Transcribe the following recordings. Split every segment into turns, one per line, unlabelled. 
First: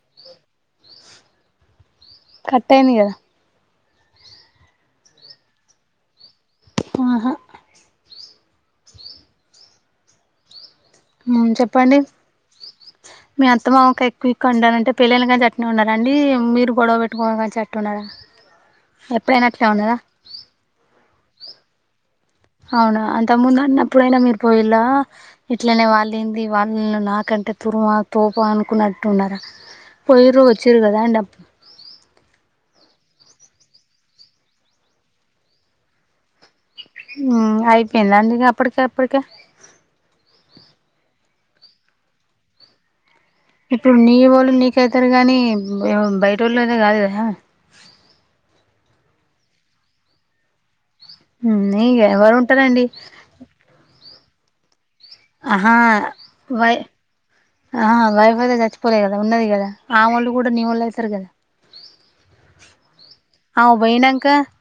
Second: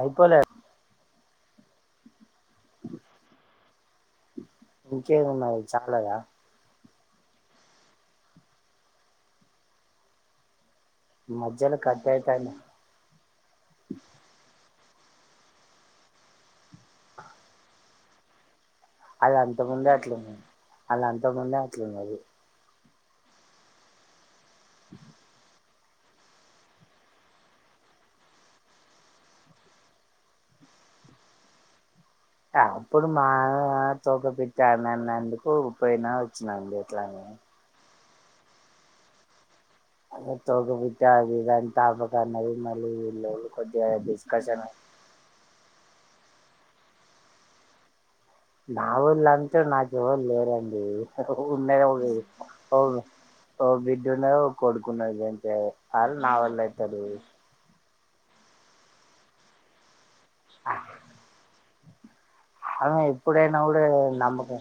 అయిపోలే.
కట్టయింది కదా.
ఇంకేమున్నాది చాలాగా
ఆహా
మధ్యలో
చెప్పండి
కట్ అయితాంది
మీ అత్త మామ కి ఎక్కువి ఉండాలంటే. పెళ్లయిన కానీ నుంచి ఉన్నారా అండి మీరు గొడవ పెట్టుకోని కానీ నుంచి అట్లా ఉన్నారా.
అది
ఎప్పుడైనా
అంత ముందే
ఉన్నదా
అట్లే అంత ఇంత ముందే అట్లా ఉంది
అవును అంతకు ముందు అన్నప్పుడైనా మీరు పోయిలా ఇ అట్లనే వాళ్ళు ఏంది వాళ్ళను నాకంటే తుర్మా తోప అనుకున్నట్టు ఉన్నారా పోయరు వచ్చారు కదా అం అప్
అప్పుడు మా తోక పెట్టాన అన్నందుకు పోయినా వచ్చినం
ఉ అయితే ఎ అప్పుడకే ఎప్పడకే
తగబిట్ట ఆది అంత ఆబక నది మలి
ఇప్పుడు నీ వాళ్ళు నీకైతారు గాని బయట బాటిల్ అయితే కథగద
నా వళ్ళంతే నాకు ఎవరు లేరండి ఉన్నఓ
ఇగ ఎవరు ఉంటారండి
విడ్ ఉన్న కొడ కు అంత
ఆహా
అల్ నావ ఎల్ ఇయితుంది
ఆ వైఫ అయితే చచ్చిపోలేదు కదా ఉన్నది కదామలు కూడా నవల్యితారు కదా
అన్ ఇప్పుడేనా
ఆమె
కూడా కూడా
పోయినాక
నమ్మక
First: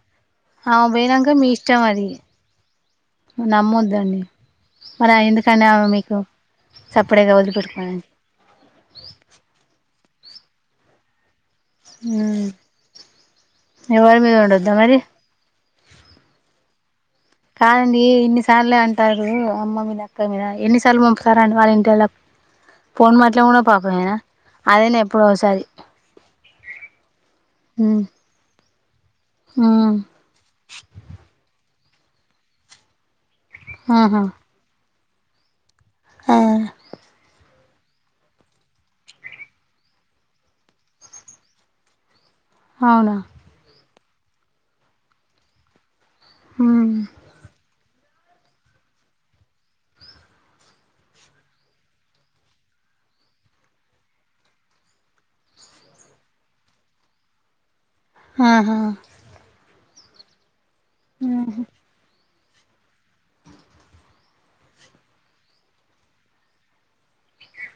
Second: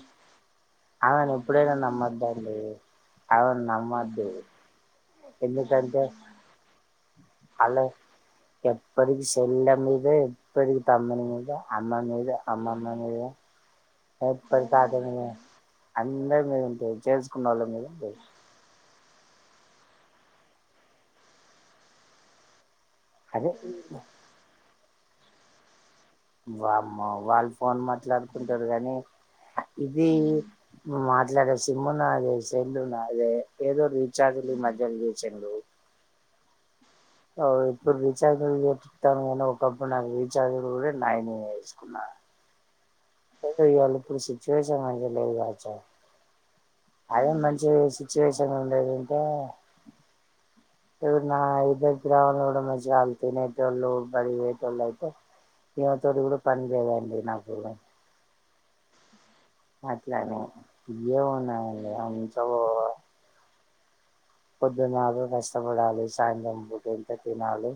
ఆమె పోయినాక
అను
మీ
ఇప్పుడనా
ఇష్టం అది
నమ్మదాంది
నమ్మొద్దండి మరి ఎందుకంట
ఎందుకంటే
మీకు సపడేగా
అలా
వదిలిపెట్టుకోలండి
అదే ఎప్పటికి తమ్నిద అమ్మ మీద అమ్మమ మీద
ఎవారి మీద
ఎప్పటి
ఉండొద్దా
తాత
మరి
మీద అందరి మ ఉంటంది
కాదండి ఇన్ని సార్లు అంట టారు అమ్మ మీద అక్క మీద ఎన్నిసార్లు పంపుతారుడి వాళ్ళ ఇంటి ఎళ్ళ ఫోన్ మట్లా
అదే
ఉ పాపయనా అదేనా ఎప్పుడ ఒకసారి
బమ్మ వాళ్ళు ఫోన్
ఉమ్,
మాట్లాడుకుంటారు అని
ఉమ్,
ఇదది మాట్లాడ సిమ్ము నదే సేల్ నదే ఏదో ఒకటి
ఆహా
రీచార్జ్లీ మధ్యాయలో చె
ఆ
ఇప్పుడు రీఛార్జ్తాను కానీ ఒకప్పుడు నాకు రీఛార్జ్ కూడా నైనే వేసుకున్నాను
అవునా
సయి గల్ ఇప్పుడు సిట్యుయేషన్ నాకు తెలీదు కదాఅచ్చం
ఉమ్,
అదే మంచి సిట్యుయేషన్ ఉండేది ఇంకా నా ఇద్దరికి రావడం కూడా మంచిగా వాళ్ళు తినేటోళ్ళు బడియేటోళ్ళు అయితే ఈమ తోటి కూడా పని లేదండి నాకు
ఆహా
అట్లాని ఇయా
ఉమ్,
మను అయిని సౌవ్ పొద్దున్నలు కష్టపడాలి సాయంత్రం పూట ఇంత తినాలి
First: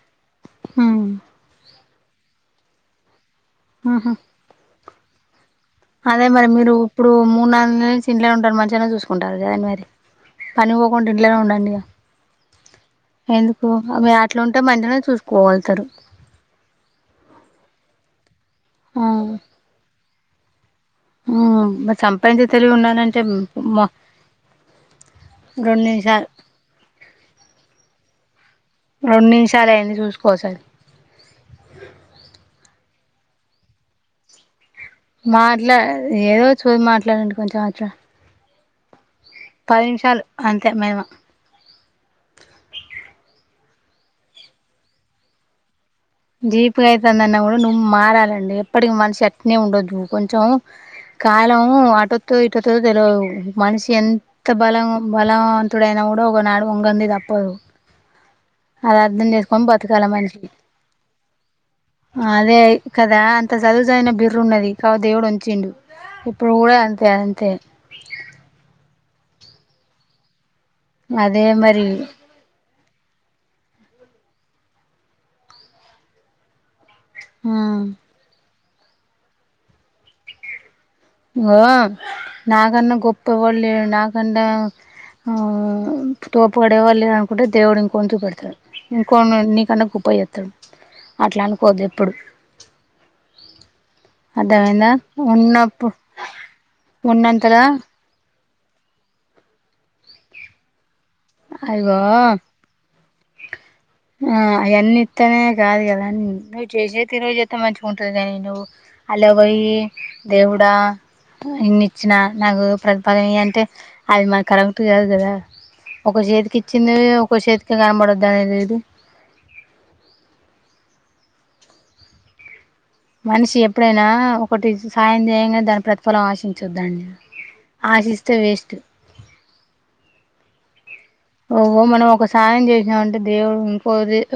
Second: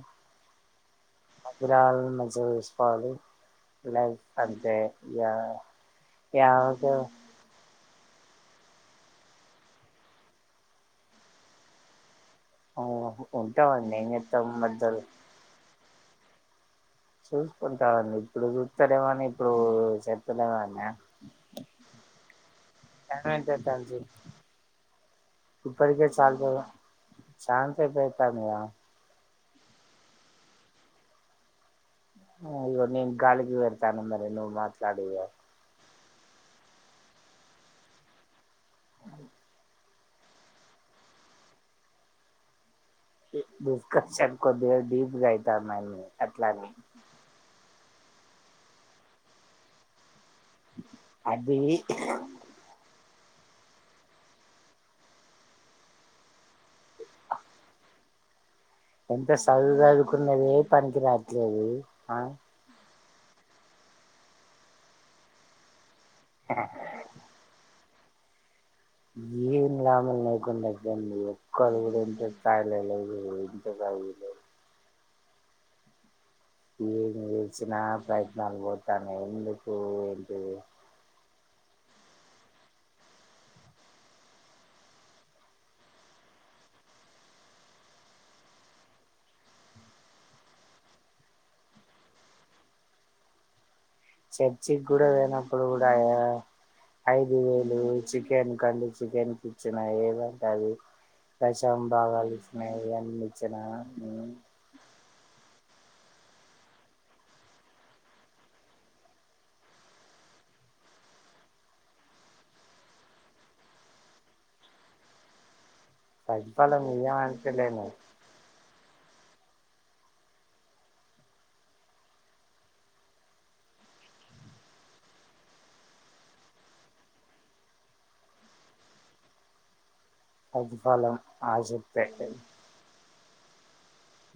ఉమ్,
పిల్లలను మంచిగా చూసుకోవాలి
ఉహు.
లేఫ్ అంతే యా
అదే మరి మీరు ఇప్పుడు మూడు నాలుగు నెల నుంచి ఇంట్లోనే ఉంటారు మంచిగానే చూసుకుంటారు కదాని మరి పని పోకుండా ఇంట్లోనే ఉండండి ఇగ ఎందుకు
ఉంటామండి ఏం
ఆమె అట్లా
చేత్తం
ఉంటే
మధ్యలో
మంచినే చూసుకోగలుతారు
చూసుకుంటాము అండి ఇప్పుడు చూస్తారేమోని ఇప్పుడు చె సుస్తాలేవానే
ఆ సంపాదించే తెలివి ఉన్నానంటే అమ్మ
ఏమైతది
రెండు
ఇప్పటికే
నిమిషాలు
సమయం
రెండు నిమిషాలు అయింది చూసుకో ఒకసారి
అయ్యో నేను గాలికి పెడుతాన మరి నువ్వు మాట్లా
మాట్లాడు ఏదో చూది మాట్లాడండి కొంచం అట్లా
ఆ
పది నిమిషాలు అంతే మేము
దుష్కత్ డిప్ గా అయితున్నాయి
డిప్ అయితా నువ్వు మారాలండి ఎప్పటికి మనిషి ఎట్నే ఉండదు కొంచం
అది
కాలం అటుతో ఇటుతో తెలిదు మనిషి ఎంత బలం బలవంతుడయినా కూడా ఒకనాడు వంగంది తప్పదు అది అర్థం
ఎంత
చేసుకొని బతకాల
చదువుకున్న
మనిషి
ఏది పనికి రాదు ఏంది ఆహా.
అదే కదా అంత చదువు చదివిన బిర్రు ఉన్నది కావు దేవుడు ఉంచిండు. ఇప్పుడు కూడా అంతే అంతే.
ఏం లాభం లేకుండా పో దాని మీద
అదే
ఒక్కలు
మరి
కూడా ఇంట్రెస్ట్ గా తా లేదు లేదు ఇంత చదువుడు లేదు ఏం చేసినా ప్రయత్నాలు పోతుయి కాని ఎందుకు ఏంటిది
ఇగో నా కన్న గొప్ప ఎవడు లేడు నాకన్నా హో తోపోడు ఎవ్వడు లేడు అనుకుంటే దేవుడు ఇంకొన్ని చూపెడతాడు ఇంకొన్ని నీకన్నా గొప్ప చేస్తాడు అట్లా అనుకోద్దు ఎప్పుడు
చర్చి
అర్థమైందా
కూడా పోయినప్పుడు కూడా
ఉన్నప్పుడు
ఆ ఐదు
ఉన్నంతలా
వేలు చి చికెన్ కండి చికెన్ కి ఇచ్చిన ఏదంటే అది ప్రశాంత్
అయ్యో
బాబాయ్ ఇచ్చిన ఆయన్ని ఇచ్చిన
ఆ ఆయన్ని ఇస్తనే కాదు కదా నువ్వు చేసే తీరుగా చేత్తే మంచిగా ఉంటది కాని నువ్వు అల్లకు పోయి దేవుడా ఇన్ని ఇచ్చిన నాకు ప్రతిఫలం ఈ అంటే అది మన కరెక్ట్ కాదు కదా ఒక చేతికి
ప్రతిఫలం
ఇచ్చింది ఒక చేతికి
ఇయ్యమంటలేను
కనబడద్ద అనేది లేదు మనిషి ఎప్పుడైనా ఒకటి సాయం చేయంగానే దాని ప్రతిఫలం ఆశించొద్ద అండి ఆశిస్తే వేస్ట్
ఓకే
ఓహో మనం ఒక సాయం చేసినాము అంటే దేవు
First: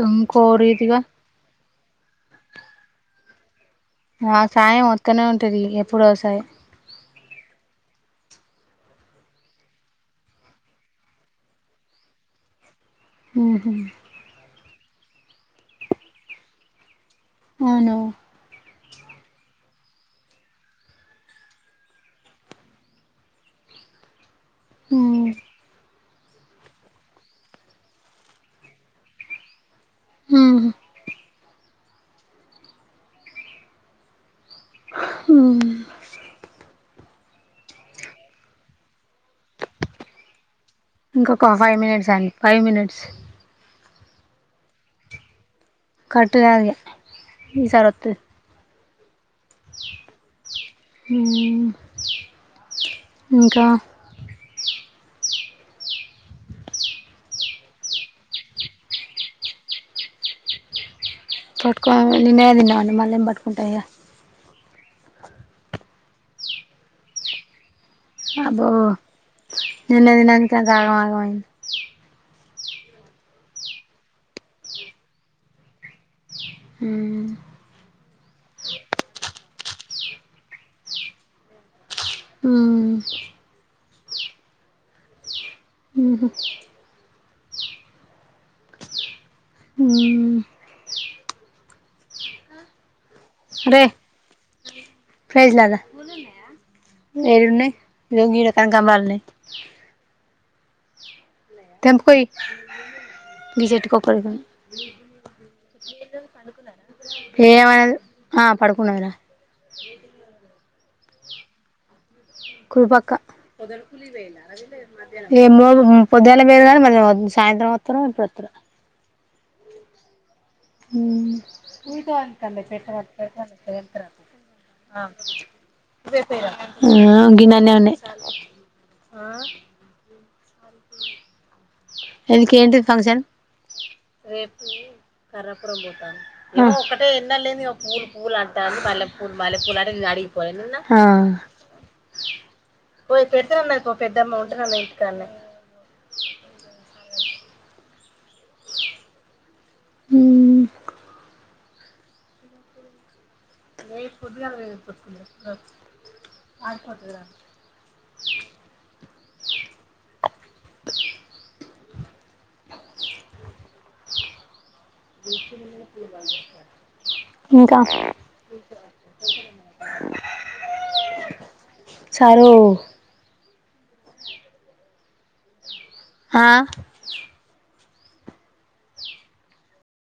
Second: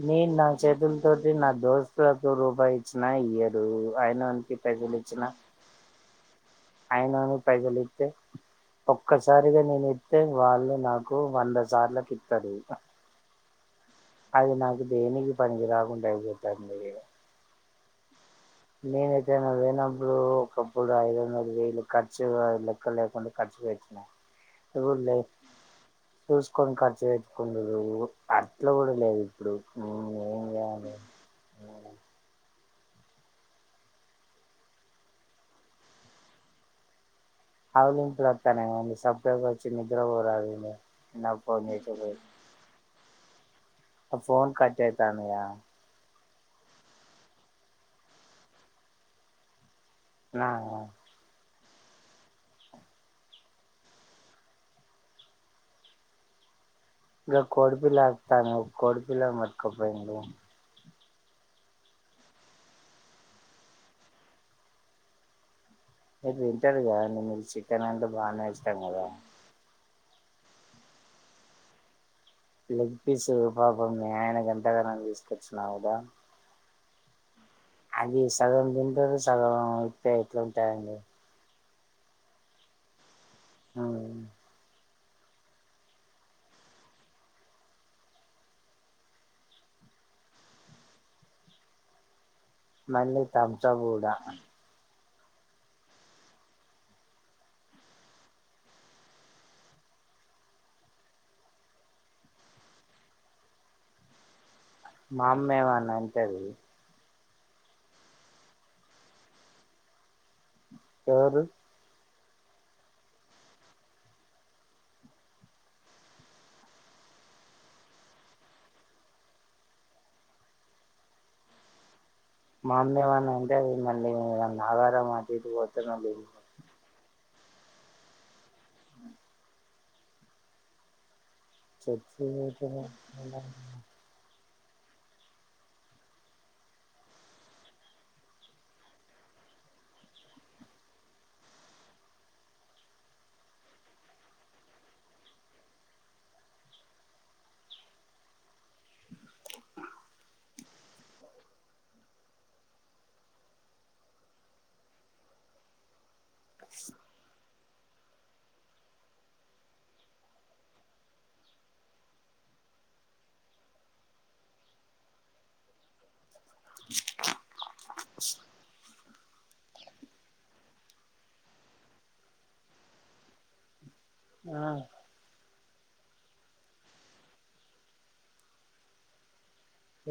నేను నా చేతుల తోటి నా దోస్త్ దోస్తులకు రూపాయి ఇచ్చిన ఇయారు ఇప్పుడు
ఆ
అయినోనికి
సాయం
పైసలు
వత్తనే
ఇచ్చిన
ఉంటది ఎప్పుడో ఒకసారి
అయినోనికి పైసలు ఇత్తే ఒక్కసారిగా నేను ఇస్తతే వాళ్ళు నాకు వంద సార్ల తిడుతారు ఇగా
ఊహు
అది నాకు దేనికి పనికి రాకుండా అయిపోతుంది
అవును
ఇప్పుడు ఒకప్పుడు ఐదు వందలువేలు ఖర్చు లెక్క లేకుండా ఖర్చు పెట్టిన ఎవ్వలే
ఉమ్
చూసుకొని ఖర్చు పెట్టుకొనుడు అట్ల కూడా లేదు ఇప్పుడు ఏం
ఊహు
[unintelligible]
అహా
ఆవలింపులు వస్తానయ్యా మీ సాపు [inaudible] కొచ్చి నిద్ర పోరాదు ఇగా నాకు
ఇంకొక
ఫోన్
ఫైవ్
చేసే
మినిట్స్
బాదలు
అండి ఫైవ్ మినిట్స్
ఆ ఫోన్ కట్ అయితాందిగా
కట్టు కాదు ఇగ ఈసారి వత్తది
నా
ఊహు ఇంకా
కోడుపిల్ల అరుస్తుంది కోడుపిల్ల పట్టుకొనిపోయి
పట్టుక నినే తిన్నాం మళ్ళీ ఏం పట్టుకుంటం ఇగ
ఏ తింటరుగా అండి మీరు చికెన్ ఇ బాగానే
అబ్బో
ఇష్టా కదా
నిన్న తిన్నాక అంతా ఆగం ఆగం మయింది
లెగ్ పీసు పాప మీ ఆయన గంత గానం తీసుకొచ్చినా కదా.
హ
అది సగం తింటారు సగం అయితే ఎట్లాంటాయిండి
హ ఉ అ
మళ్ళీ తంచ కూడా
ఫ్రైజ్లాదా ఏడున్నాయి ఈడికి కనకాంబరాలు ఉన్నాయి. తెంపుకో ఈ చెట్టుకి
మా అమ్మేమన్నా అంటది
ఏమైనది ఆ పడుకున్నరా
ఎవరు
కుపక్క పొద్దుల మీద కానీ మ సాయంత్రం వత్తరం ఇప్పుడు వస్తరో. హ
మా అమ్మ ఏమన్నా అంటది మళ్ళీ ఆగారం అటు ఇటు పోతే మళ్ళీ
[unintelligible] గిననే ఉన్నాయి ఆ అ
[unintelligible]
కర్రపురం పోతాను ఇ ఒకక్కటే ఎన్న లేని పూలు పూలు అంటా మల్లె పూలు మల్లె పూలు అనిే నేను అడిగిపోలే నిన్న పోయి పెడితేనన్న ఇ పెద్దమ్మ ఉంటేనన్న ఇంటికనే. [unintelligible] అ [unintelligible] [unintelligible] ఇంకా సారు
ఆ
ఆ